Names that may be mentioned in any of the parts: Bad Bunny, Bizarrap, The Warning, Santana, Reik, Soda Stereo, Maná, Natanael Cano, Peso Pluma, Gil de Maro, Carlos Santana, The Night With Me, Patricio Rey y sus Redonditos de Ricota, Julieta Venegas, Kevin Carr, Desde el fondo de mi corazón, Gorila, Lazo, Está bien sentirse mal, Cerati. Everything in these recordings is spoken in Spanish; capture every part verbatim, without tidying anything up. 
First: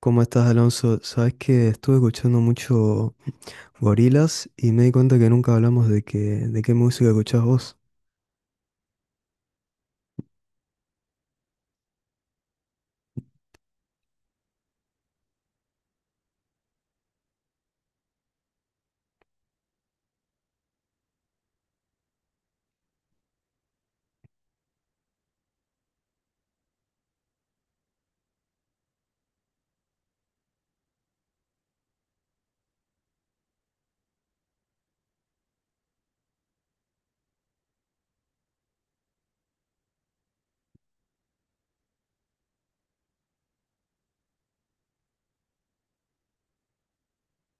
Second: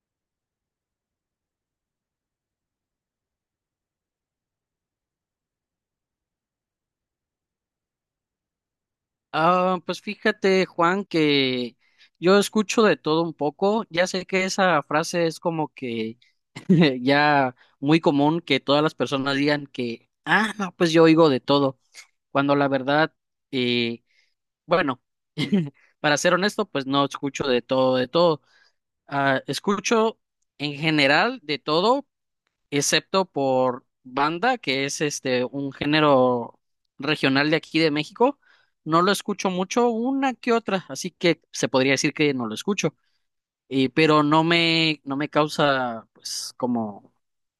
¿Cómo estás, Alonso? Sabes que estuve escuchando mucho Gorilas y me di cuenta que nunca hablamos de que, de qué música escuchás vos. Ah, pues fíjate, Juan, que yo escucho de todo un poco. Ya sé que esa frase es como que ya muy común que todas las personas digan que, ah, no, pues yo oigo de todo, cuando la verdad, eh, bueno, para ser honesto, pues no escucho de todo, de todo. Ah, escucho en general de todo, excepto por banda, que es este un género regional de aquí de México. No lo escucho mucho, una que otra, así que se podría decir que no lo escucho, y, pero no me, no me causa pues como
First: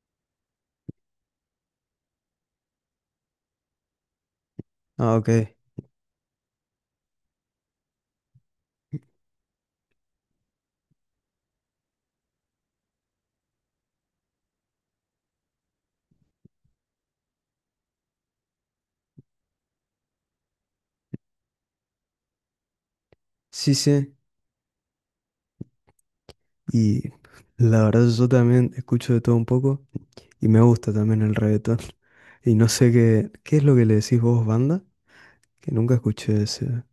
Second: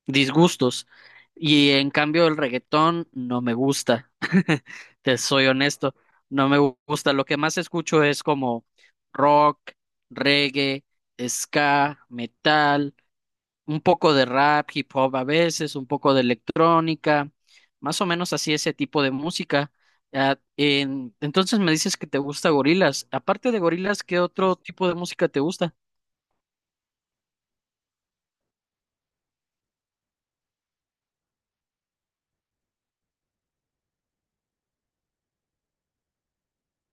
disgustos. Y en cambio el reggaetón no me gusta, Ah, te ok. soy honesto, no me gu- gusta. Lo que más escucho es como rock, reggae, ska, metal un poco de rap, hip hop a veces, un poco de electrónica, más o menos así ese tipo de música. Ah, en- entonces me dices que te gusta Gorilas. Aparte de Sí, Gorilas, sí. ¿qué otro tipo de música te gusta? Y la verdad yo también escucho de todo un poco y me gusta también el reggaetón. Y no sé qué, qué es lo que le decís vos, banda, que nunca escuché ese,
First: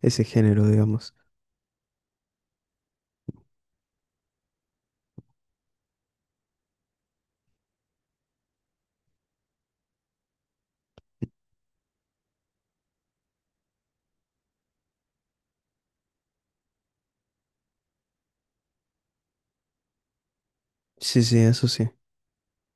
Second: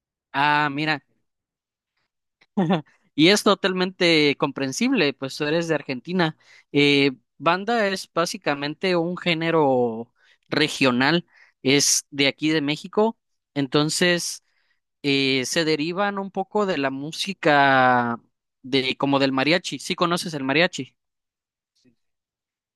ese género, Ah, mira, digamos. y es totalmente comprensible, pues tú eres de Argentina. Eh, Banda es básicamente un género regional, es de aquí de México, entonces eh, se derivan un poco de la música de como del mariachi. ¿Sí conoces el mariachi? Sí, sí, eso sí. Sí.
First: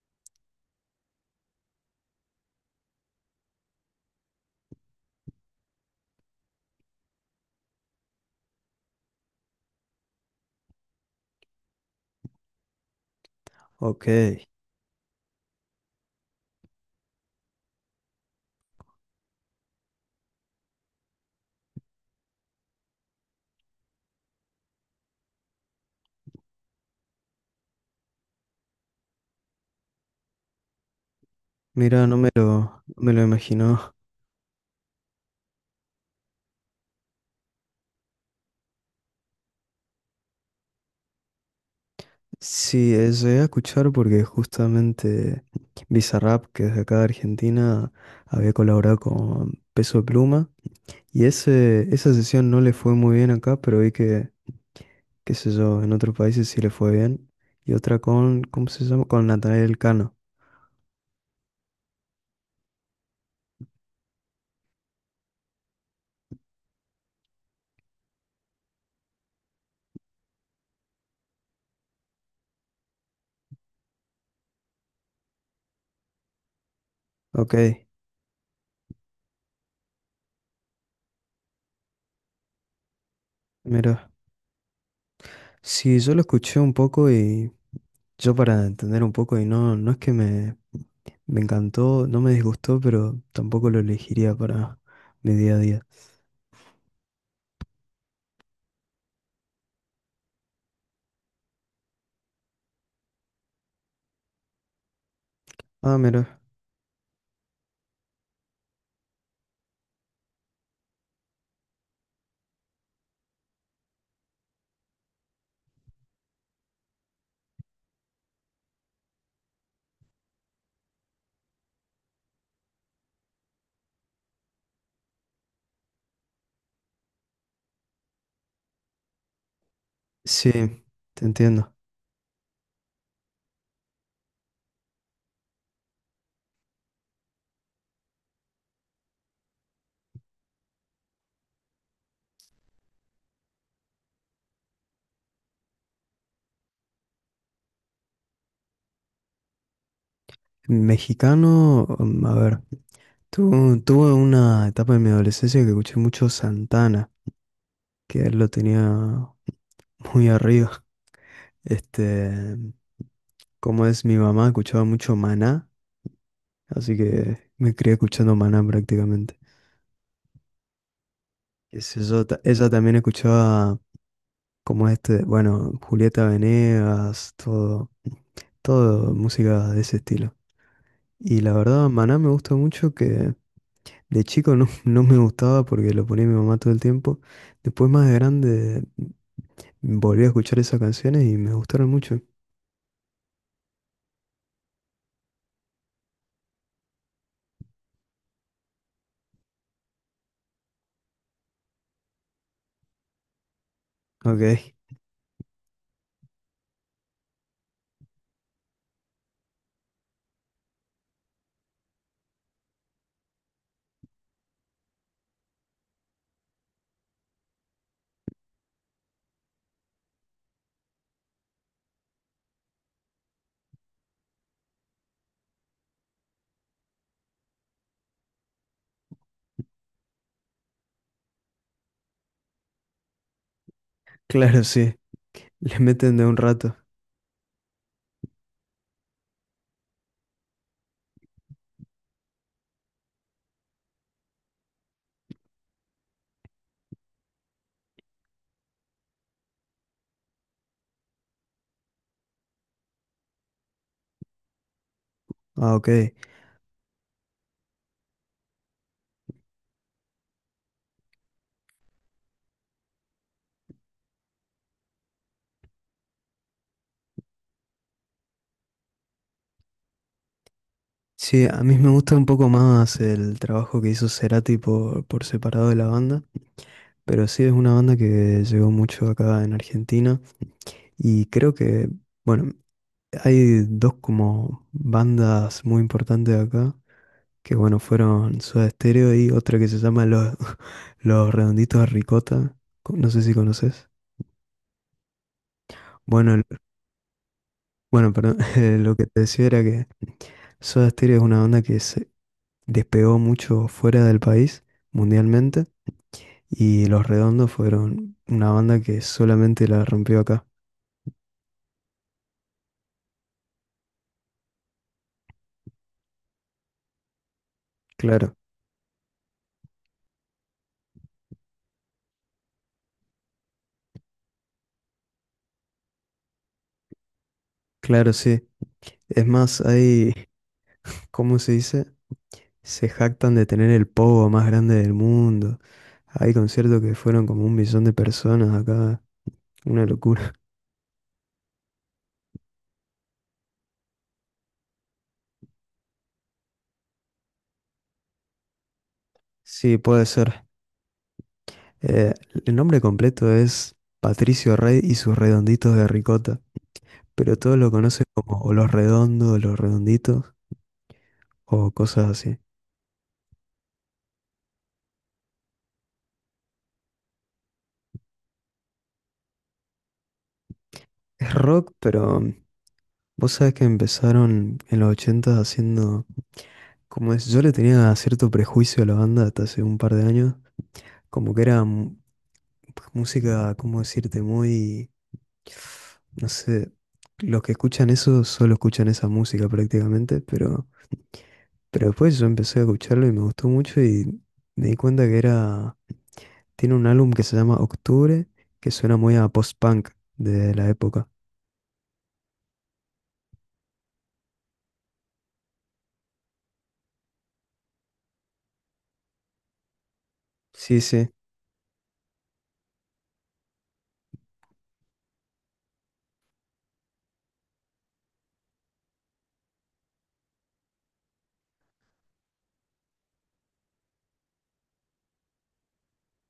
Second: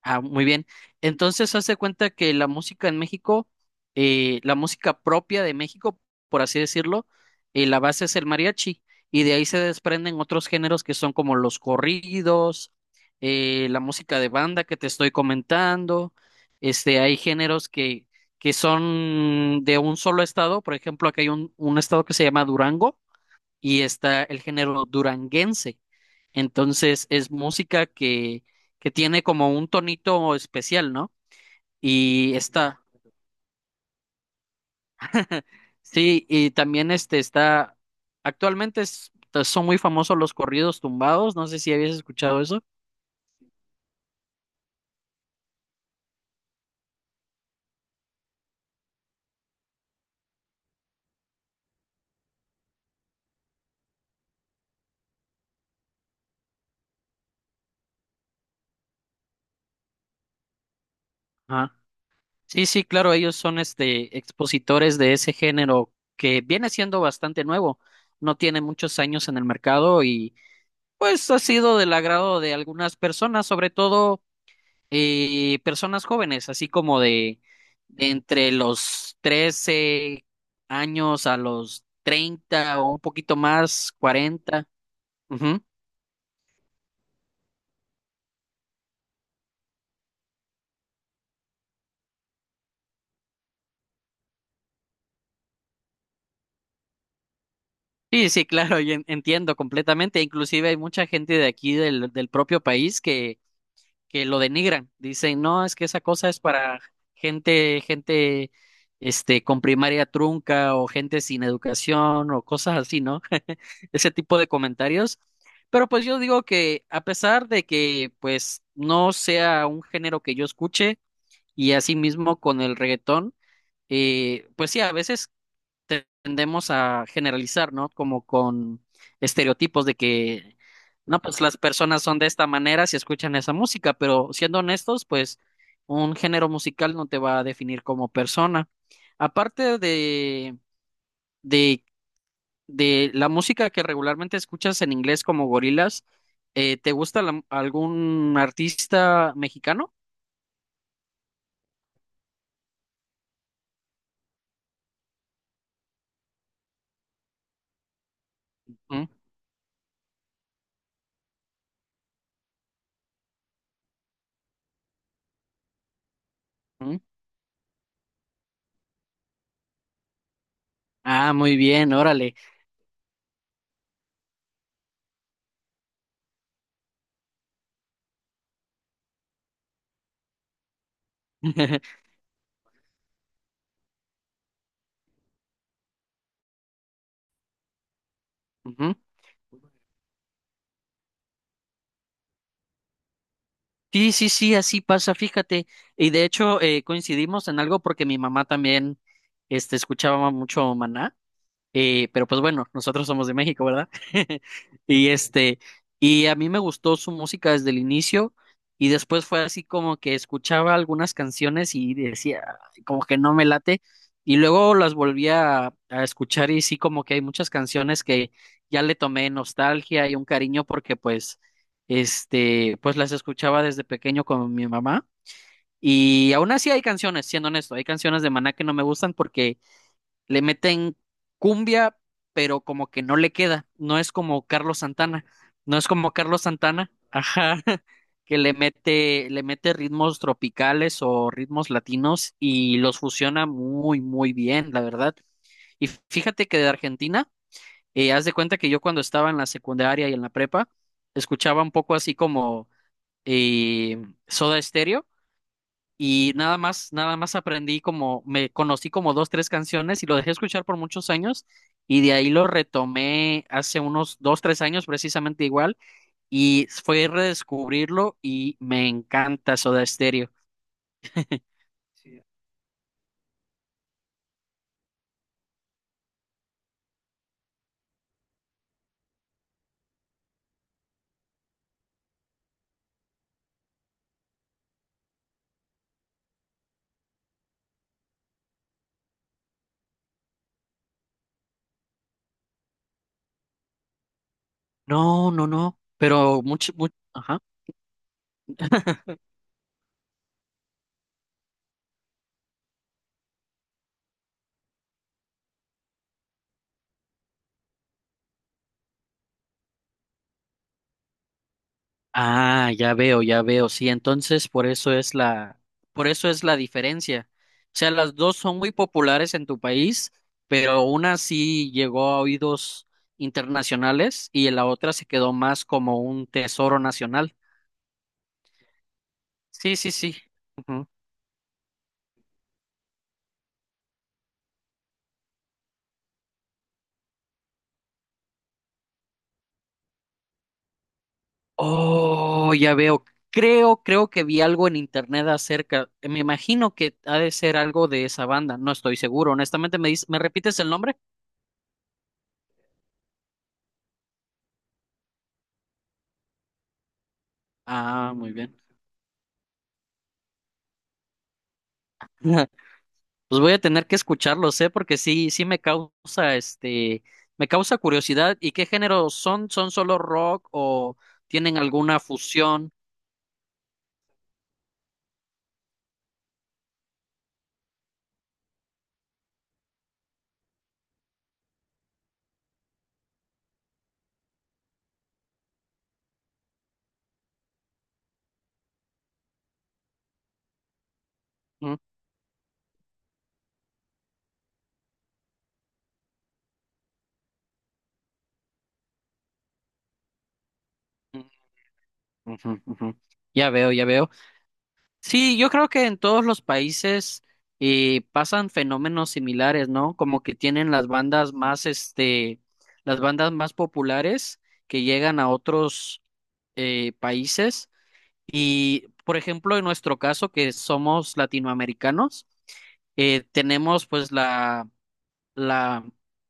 Ah, muy bien. Entonces, hace cuenta que la música en México, eh, la música propia de México, por así decirlo, eh, la base es el mariachi y de ahí se desprenden otros géneros que son como los corridos, eh, la Ok. música de banda que te estoy comentando. Este, hay géneros que, que son de un solo estado. Por ejemplo, acá hay un, un estado que se llama Durango y está el género duranguense. Entonces es música que, que tiene como un tonito especial, ¿no? Mira, no me Y lo, está, no me lo imagino. sí, y también este está, actualmente es- pues, son muy famosos los corridos tumbados, no sé si habías escuchado eso. Sí, eh, llegué a escuchar porque justamente Bizarrap, que es de acá de Argentina, había colaborado con Peso Pluma. Y ese, esa sesión no le fue muy bien acá, pero vi que, qué sé yo, en otros países sí le fue bien. Y otra con, ¿cómo se llama? Con Natanael Cano. Ajá. Sí, sí, claro, ellos son este expositores de ese género que viene siendo bastante nuevo, no tiene muchos años en el mercado y pues ha sido del agrado de algunas personas, sobre todo eh, personas jóvenes, así como de, Ok, de entre los trece años a los treinta o un poquito más, mira. cuarenta. Ujú. Sí, yo lo escuché un poco y yo para entender un poco, y no, no es que me, me encantó, no me disgustó, pero tampoco lo elegiría para mi día a día. Sí, sí, claro, yo en- entiendo completamente. Inclusive hay mucha gente de aquí del, del propio país que que lo denigran. Dicen, no, es que Ah, esa cosa mira. es para gente, gente, este, con primaria trunca o gente sin educación o cosas así, ¿no? Ese tipo de comentarios. Pero pues yo digo que a pesar de que pues no sea un género que yo escuche y asimismo con el reggaetón, eh, pues sí, a veces tendemos a generalizar, ¿no? Como con estereotipos de Sí, que, no, te pues las entiendo. personas son de esta manera si escuchan esa música, pero siendo honestos, pues un género musical no te va a definir como persona. Aparte de, de, de la música que regularmente escuchas en inglés como gorilas, eh, ¿te gusta la- algún artista mexicano? Mexicano, mm, a ver, tu- tuve una etapa de mi adolescencia que escuché mucho Santana, que él lo Mm, tenía muy arriba. Este, como es mi mamá, escuchaba mucho Maná, así mm. que me crié escuchando Maná prácticamente. Ah, muy Qué bien, sé yo, órale. ta- ella también escuchaba como este, bueno, Julieta Venegas, todo, todo música de ese estilo. Y la verdad, Maná me gusta mucho que de chico no, no me gustaba porque lo ponía mi mamá todo el tiempo. Después más de grande Ujú. volví a escuchar esas canciones y me gustaron mucho. Sí, sí, sí, así pasa, fíjate. Y de hecho eh, coincidimos en algo porque mi mamá también este, escuchaba mucho Maná. Eh, pero pues bueno, nosotros somos de México, ¿verdad? Ok, Y este, y a mí me gustó su música desde el inicio y después fue así como que escuchaba algunas canciones y decía, "Ay, como que no me late y luego las volví a, a escuchar y sí como que hay muchas canciones que ya le tomé nostalgia y un cariño porque pues, este, pues las escuchaba desde pequeño con mi mamá y aún así hay canciones, siendo honesto, hay canciones de Maná que no me gustan porque le meten cumbia, pero como que no le queda, no es como claro, Carlos sí. Santana, no Les es como meten de un Carlos rato. Santana, ajá, que le mete, le mete ritmos tropicales o ritmos latinos y los fusiona muy, muy bien, la verdad. Y fíjate que de Argentina, eh, haz de cuenta que yo cuando estaba en la secundaria y en la prepa, escuchaba un poco así como eh, Soda Stereo Ah, ok. y nada más, nada más aprendí como, me conocí como dos, tres canciones y lo dejé escuchar por muchos años y de ahí lo retomé hace unos dos, tres años precisamente igual y fue redescubrirlo y me encanta Soda Stereo. Sí, a mí me gusta un poco más el trabajo que hizo Cerati por, por separado de la banda. Pero sí es una banda que llegó mucho acá en Argentina. Y creo que, bueno, hay dos como bandas muy importantes acá, que bueno, fueron Soda Stereo y otra que se llama Los, Los Redonditos de Ricota, co- no sé si conoces. No, no, no, Bueno, pero el- mucho, mucho. bueno, perdón, eh, lo que te decía era que Soda Stereo es una banda que se despegó mucho fuera del país, mundialmente, y Los Redondos fueron una banda que solamente la rompió acá. Ah, ya veo, ya veo. Sí, entonces por eso es la, por eso es la diferencia. O sea, las Claro, dos son muy populares en tu país, pero una sí llegó a oídos internacionales y la otra se quedó más como un tesoro nacional. claro, sí. Es más, Sí, sí, hay, sí. Ujú. ¿cómo se dice? Se jactan de tener el pogo más grande del mundo. Hay conciertos que fueron como un millón de personas acá, una locura. Oh, ya veo. Creo, creo que vi algo en internet acerca. Me imagino que ha de ser algo de esa banda. No estoy seguro. Sí, Honestamente, ¿me puede dice- me ser. repites el nombre? Eh, el nombre completo es Patricio Rey y sus redonditos de ricota, pero todos lo conocen Ah, muy como o bien. los redondos, o los redonditos o cosas así. Pues voy a tener que escucharlos, ¿eh? Porque sí, sí me causa, este, me causa curiosidad. ¿Y qué género son? ¿Son solo rock o Es tienen rock, alguna pero mm, fusión? vos sabés que empezaron en los ochenta haciendo, como es, yo le tenía cierto prejuicio a la banda hasta hace un par de años, como que era mu- música, ¿cómo decirte? Muy, no sé, los que escuchan eso solo escuchan esa música prácticamente, pero. Mm, Pero después yo empecé a escucharlo y me gustó mucho y me di cuenta que era. Tiene un álbum que se llama Octubre, que suena muy a post-punk de la época. mm, ujú, ujú. Ya veo, ya veo. Sí, yo creo que en todos los países eh, pasan fenómenos similares, ¿no? Como que tienen Sí, las sí, bandas más, este, las bandas más populares que llegan a otros eh, países. Y, por ejemplo, en nuestro caso, que somos latinoamericanos, eh, tenemos pues la, la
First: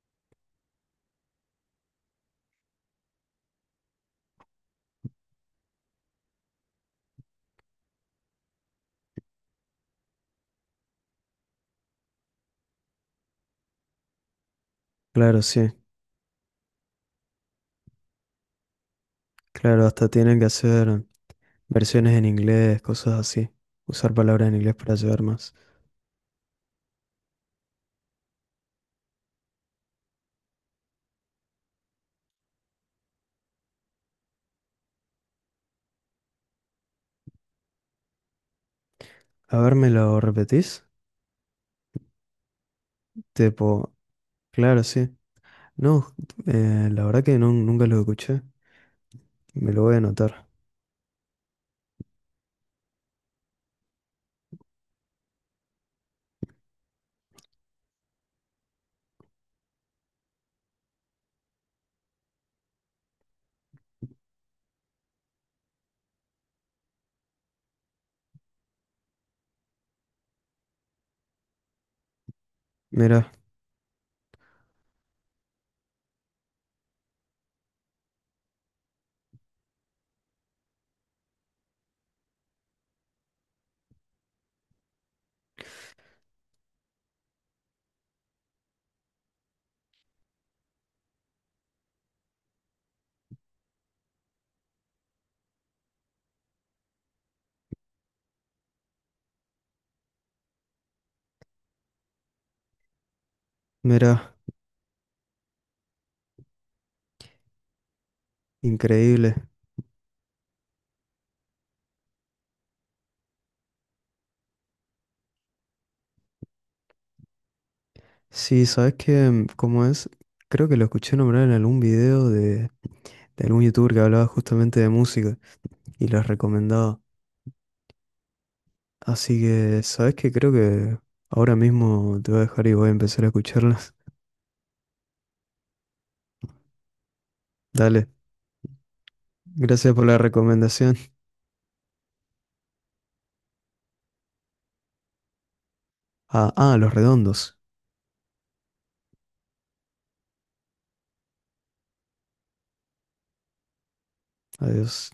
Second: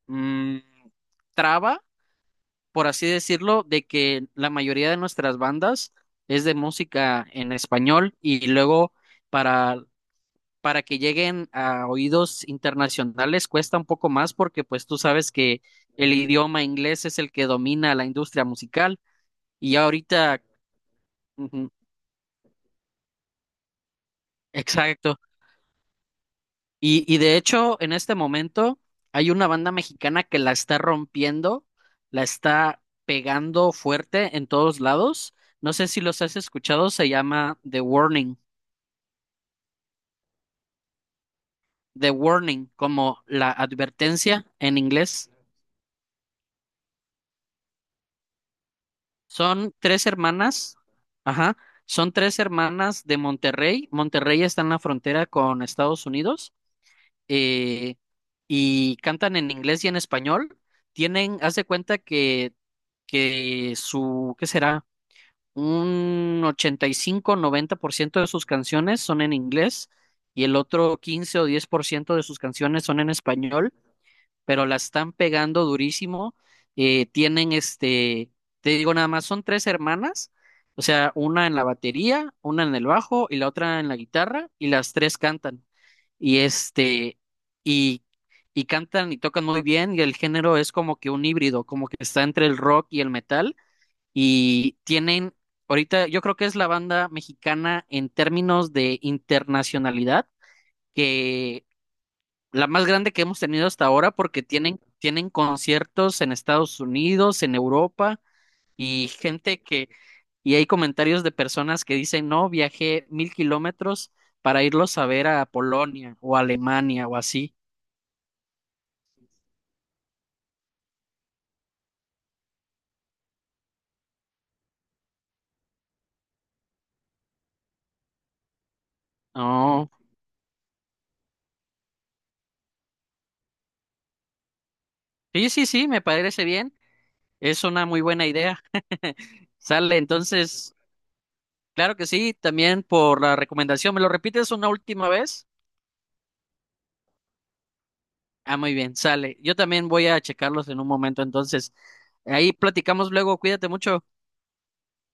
mm, traba, por así decirlo, de que la mayoría de nuestras bandas es de música en español y luego para, para que lleguen a oídos internacionales cuesta un poco más porque pues tú sabes claro, que sí. el idioma inglés es el que domina la industria musical y Claro, ya hasta tienen ahorita, que hacer ujú, versiones en inglés, cosas así. Usar palabras en inglés para exacto. llevar más. Y, y de hecho, en este momento hay una banda mexicana que la está rompiendo, la está pegando fuerte en todos lados. No sé si los has escuchado, se llama The Warning. A ver, ¿me lo repetís? The Warning, como la Tipo, advertencia en claro, sí. inglés. No, eh, la verdad que no, nunca lo escuché. Me Son lo voy a tres anotar. hermanas, ajá, son tres hermanas de Monterrey. Monterrey está en la frontera con Estados Unidos eh, y cantan en inglés y en español. Tienen, haz de cuenta que que su, ¿qué será? Un ochenta y cinco noventa por ciento de sus canciones son en inglés y el otro quince o diez por ciento de sus canciones son en Mira, español, pero la están pegando durísimo. Eh, tienen este, te digo nada más, son tres hermanas, o sea, una en la batería, una en el bajo y la otra en la guitarra y las tres cantan. Y este, y y cantan y tocan muy bien y el género es como que un híbrido, como que está entre el rock y el metal y tienen, ahorita yo creo que es la banda mexicana en términos de internacionalidad, que la más grande que hemos tenido hasta ahora mira, porque tienen, tienen conciertos en Estados Unidos, en Europa y increíble. gente que, y hay comentarios de personas que dicen, no, viajé mil kilómetros para irlos a ver a Polonia o Alemania o así. Sí, sabes que, ¿cómo es? Creo que lo escuché nombrar en algún video de, de algún youtuber que hablaba justamente de música y las recomendaba. Así que, No, ¿sabes que Creo que ahora mismo te voy a dejar y voy a empezar a escucharlas. sí, sí, sí, me parece bien. Es una muy Dale, buena idea. gracias Sale, por la entonces recomendación. claro que sí, también por la recomendación. ¿Me lo repites una última vez? Ah, ah, Los Redondos. Ah, muy bien, sale. Yo también voy a checarlos en un momento, entonces. Ahí platicamos luego, cuídate mucho. Adiós.